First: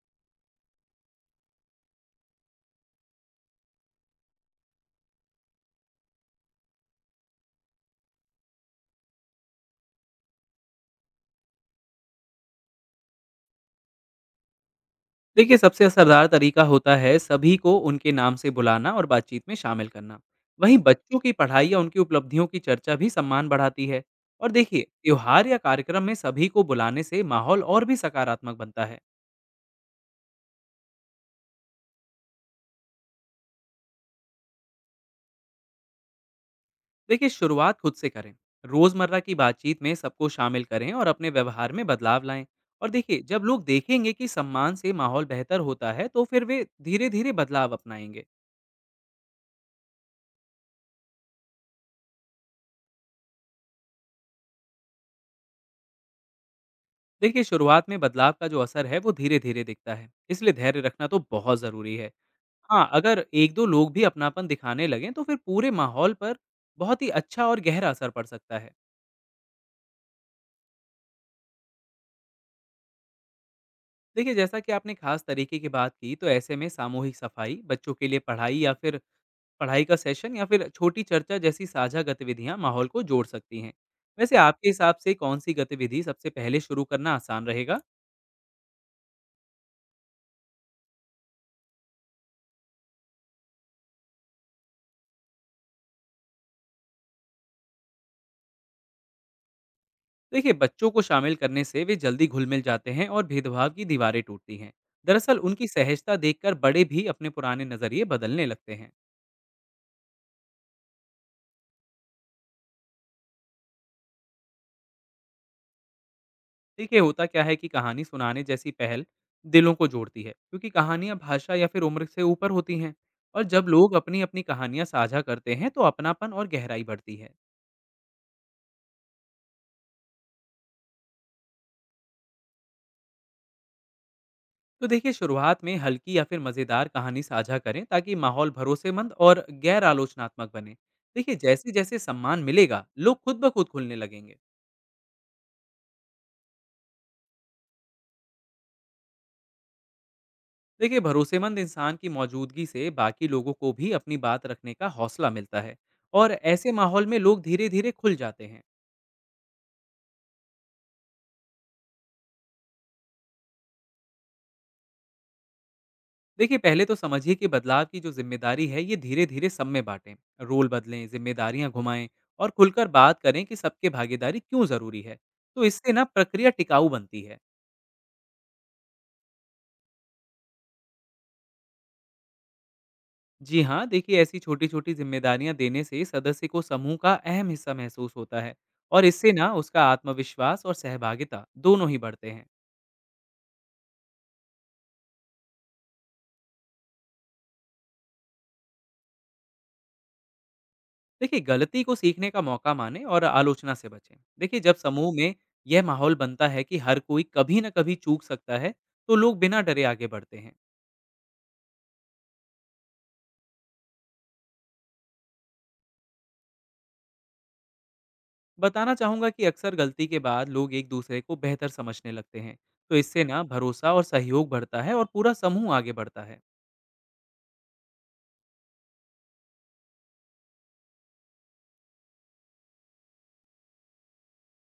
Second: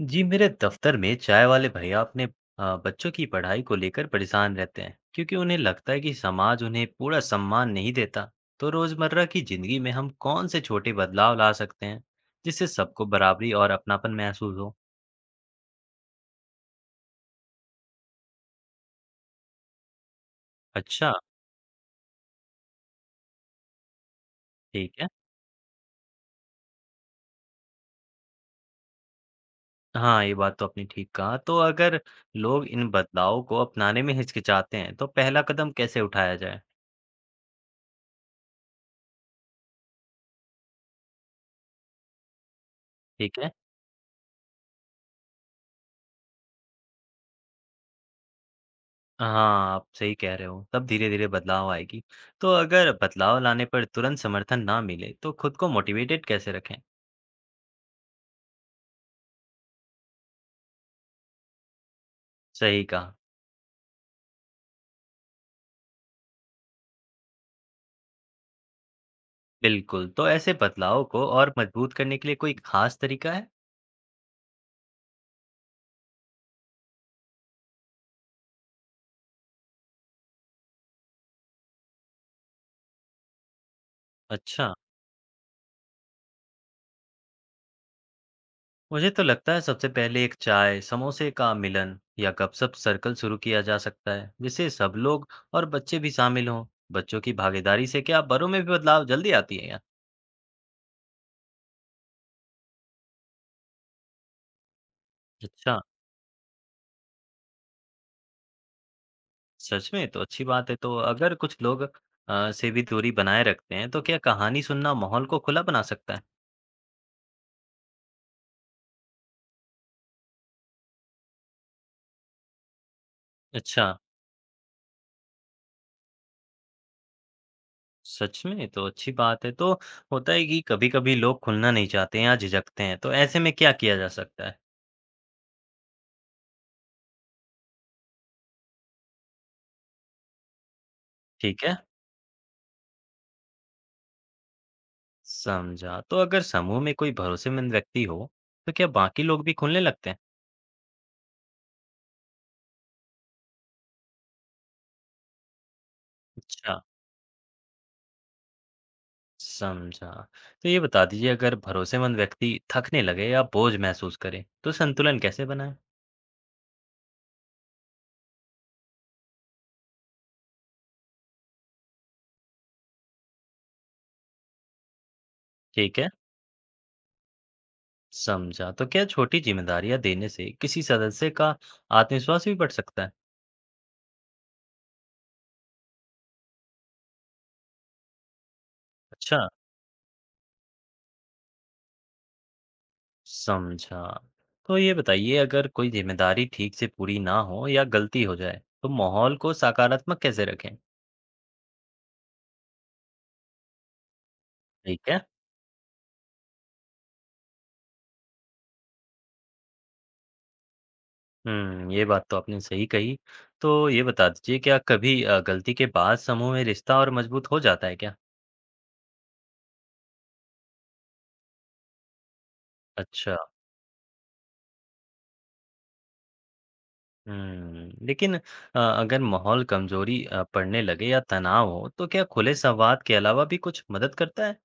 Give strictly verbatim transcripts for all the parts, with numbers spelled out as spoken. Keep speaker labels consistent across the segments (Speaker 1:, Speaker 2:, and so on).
Speaker 1: जी, मेरे दफ्तर में चाय वाले भैया अपने आ, बच्चों की पढ़ाई को लेकर परेशान रहते हैं क्योंकि उन्हें लगता है कि समाज उन्हें पूरा सम्मान नहीं देता। तो रोजमर्रा की जिंदगी में हम कौन से छोटे बदलाव ला सकते हैं जिससे सबको बराबरी और अपनापन महसूस हो।
Speaker 2: देखिए, सबसे असरदार तरीका होता है सभी को उनके नाम से बुलाना और बातचीत में शामिल करना। वहीं
Speaker 1: अच्छा।
Speaker 2: बच्चों की पढ़ाई या उनकी उपलब्धियों की चर्चा भी सम्मान बढ़ाती है। और देखिए,
Speaker 1: ठीक है।
Speaker 2: त्योहार या कार्यक्रम में सभी को बुलाने से माहौल और भी सकारात्मक बनता है।
Speaker 1: हाँ, ये बात तो आपने ठीक कहा। तो अगर लोग इन बदलावों को अपनाने में हिचकिचाते हैं तो पहला कदम कैसे उठाया जाए?
Speaker 2: देखिए, शुरुआत खुद से करें। रोजमर्रा की बातचीत में सबको शामिल करें और अपने व्यवहार में बदलाव लाएं। और देखिए,
Speaker 1: ठीक
Speaker 2: जब
Speaker 1: है।
Speaker 2: लोग देखेंगे कि सम्मान से माहौल बेहतर होता है, तो फिर वे धीरे धीरे बदलाव अपनाएंगे।
Speaker 1: हाँ, आप सही कह रहे हो। तब धीरे-धीरे बदलाव आएगी। तो अगर बदलाव लाने पर तुरंत समर्थन ना मिले, तो खुद को मोटिवेटेड कैसे रखें?
Speaker 2: देखिए, शुरुआत में बदलाव का जो असर है वो धीरे धीरे दिखता है, इसलिए धैर्य रखना तो बहुत ज़रूरी है।
Speaker 1: सही
Speaker 2: हाँ,
Speaker 1: कहा।
Speaker 2: अगर एक दो लोग भी अपनापन दिखाने लगें तो फिर पूरे माहौल पर बहुत ही अच्छा और गहरा असर पड़ सकता है।
Speaker 1: बिल्कुल। तो ऐसे बदलाव को और मजबूत करने के लिए कोई खास तरीका है?
Speaker 2: देखिए, जैसा कि आपने खास तरीके की बात की, तो ऐसे में सामूहिक सफाई, बच्चों के लिए पढ़ाई या फिर पढ़ाई का सेशन या फिर छोटी चर्चा जैसी साझा गतिविधियां माहौल को जोड़ सकती हैं। वैसे आपके
Speaker 1: अच्छा,
Speaker 2: हिसाब से कौन सी गतिविधि सबसे पहले शुरू करना आसान रहेगा?
Speaker 1: मुझे तो लगता है सबसे पहले एक चाय, समोसे का मिलन या गपशप सर्कल शुरू किया जा सकता है, जिससे सब लोग और बच्चे भी शामिल हों। बच्चों की भागीदारी से क्या बड़ों में भी बदलाव जल्दी आती है यार?
Speaker 2: देखिए, बच्चों को शामिल करने से वे जल्दी घुल मिल जाते हैं और भेदभाव की दीवारें टूटती हैं। दरअसल उनकी
Speaker 1: अच्छा।
Speaker 2: सहजता देखकर बड़े भी अपने पुराने नज़रिए बदलने लगते हैं।
Speaker 1: सच में? तो अच्छी बात है। तो अगर कुछ लोग अ, से भी दूरी बनाए रखते हैं, तो क्या कहानी सुनना माहौल को खुला बना सकता है?
Speaker 2: देखिए, होता क्या है कि कहानी सुनाने जैसी पहल दिलों को जोड़ती है, क्योंकि कहानियाँ भाषा या फिर उम्र से ऊपर होती हैं। और जब
Speaker 1: अच्छा,
Speaker 2: लोग अपनी अपनी कहानियाँ साझा करते हैं तो अपनापन और गहराई बढ़ती है।
Speaker 1: सच में? तो अच्छी बात है। तो होता है कि कभी-कभी लोग खुलना नहीं चाहते हैं या झिझकते हैं, तो ऐसे में क्या किया जा सकता है?
Speaker 2: तो देखिए, शुरुआत में हल्की या फिर मज़ेदार कहानी साझा करें, ताकि माहौल भरोसेमंद और गैर आलोचनात्मक बने। देखिए,
Speaker 1: ठीक
Speaker 2: जैसे
Speaker 1: है,
Speaker 2: जैसे सम्मान मिलेगा, लोग खुद ब खुद खुलने लगेंगे।
Speaker 1: समझा। तो अगर समूह में कोई भरोसेमंद व्यक्ति हो, तो क्या बाकी लोग भी खुलने लगते हैं?
Speaker 2: देखिए, भरोसेमंद इंसान की मौजूदगी से बाकी लोगों को भी अपनी बात रखने का हौसला मिलता है। और ऐसे
Speaker 1: अच्छा,
Speaker 2: माहौल में लोग धीरे धीरे खुल जाते हैं।
Speaker 1: समझा। तो ये बता दीजिए अगर भरोसेमंद व्यक्ति थकने लगे या बोझ महसूस करे, तो संतुलन कैसे बनाएँ?
Speaker 2: देखिए, पहले तो समझिए कि बदलाव की जो जिम्मेदारी है ये धीरे धीरे सब में बांटें। रोल बदलें, जिम्मेदारियां घुमाएं, और खुलकर बात करें कि सबके भागीदारी क्यों ज़रूरी है। तो इससे
Speaker 1: ठीक
Speaker 2: ना
Speaker 1: है।
Speaker 2: प्रक्रिया टिकाऊ बनती है।
Speaker 1: समझा। तो क्या छोटी जिम्मेदारियां देने से किसी सदस्य का आत्मविश्वास भी बढ़ सकता है?
Speaker 2: जी हाँ, देखिए, ऐसी छोटी छोटी जिम्मेदारियां देने से सदस्य को समूह का अहम हिस्सा महसूस होता है। और इससे
Speaker 1: अच्छा,
Speaker 2: ना उसका आत्मविश्वास और सहभागिता दोनों ही बढ़ते हैं।
Speaker 1: समझा। तो ये बताइए अगर कोई जिम्मेदारी ठीक से पूरी ना हो या गलती हो जाए, तो माहौल को सकारात्मक कैसे रखें?
Speaker 2: देखिए, गलती को सीखने का मौका मानें और आलोचना से बचें। देखिए, जब
Speaker 1: ठीक
Speaker 2: समूह
Speaker 1: है।
Speaker 2: में यह माहौल बनता है कि हर कोई कभी न कभी चूक सकता है, तो लोग बिना डरे आगे बढ़ते हैं।
Speaker 1: हुँ, ये बात तो आपने सही कही। तो ये बता दीजिए क्या कभी अ, गलती के बाद समूह में रिश्ता और मजबूत हो जाता है क्या?
Speaker 2: बताना चाहूँगा कि अक्सर गलती के बाद लोग एक दूसरे को बेहतर समझने लगते हैं। तो इससे
Speaker 1: अच्छा।
Speaker 2: ना भरोसा और सहयोग बढ़ता है और पूरा समूह आगे बढ़ता है।
Speaker 1: हुँ, लेकिन अ, अगर माहौल कमजोरी अ, पड़ने लगे या तनाव हो, तो क्या खुले संवाद के अलावा भी कुछ मदद करता है?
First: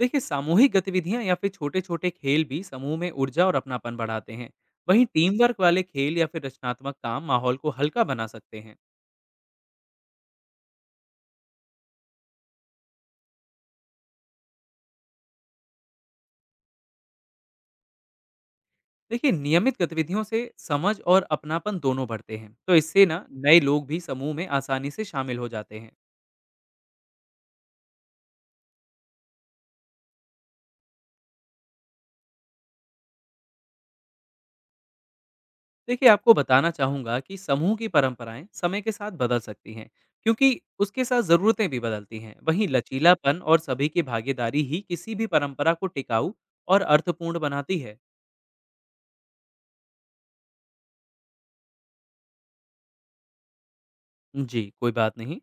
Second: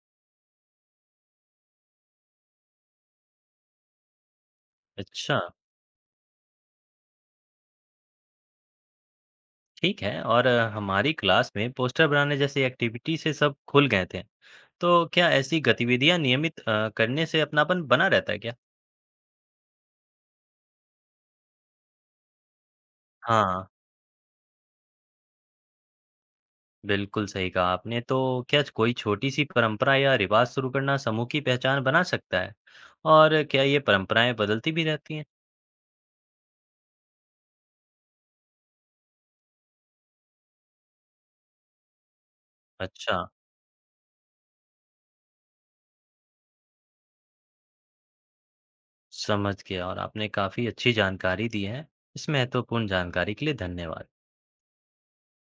Speaker 2: देखिए, सामूहिक गतिविधियाँ या फिर छोटे-छोटे खेल भी समूह में ऊर्जा और अपनापन बढ़ाते हैं। वहीं टीम
Speaker 1: अच्छा,
Speaker 2: वर्क वाले खेल या फिर रचनात्मक काम माहौल को हल्का बना सकते हैं।
Speaker 1: ठीक है। और अ, हमारी क्लास में पोस्टर बनाने जैसी एक्टिविटी से सब खुल गए थे। तो क्या ऐसी गतिविधियां नियमित अ, करने से अपनापन बना रहता है क्या?
Speaker 2: देखिए, नियमित गतिविधियों से समझ और अपनापन दोनों बढ़ते हैं, तो इससे ना नए
Speaker 1: हाँ,
Speaker 2: लोग भी समूह में आसानी से शामिल हो जाते हैं।
Speaker 1: बिल्कुल सही कहा आपने। तो क्या कोई छोटी सी परंपरा या रिवाज शुरू करना समूह की पहचान बना सकता है? और क्या ये परंपराएं बदलती भी रहती हैं?
Speaker 2: देखिए, आपको बताना चाहूंगा कि समूह की परंपराएं समय के साथ बदल सकती हैं, क्योंकि उसके साथ ज़रूरतें भी बदलती हैं। वहीं
Speaker 1: अच्छा,
Speaker 2: लचीलापन और सभी की भागीदारी ही किसी भी परंपरा को टिकाऊ और अर्थपूर्ण बनाती है।
Speaker 1: समझ गया। और आपने काफी अच्छी जानकारी दी है। इस महत्वपूर्ण जानकारी के लिए धन्यवाद।
Speaker 2: जी कोई बात नहीं।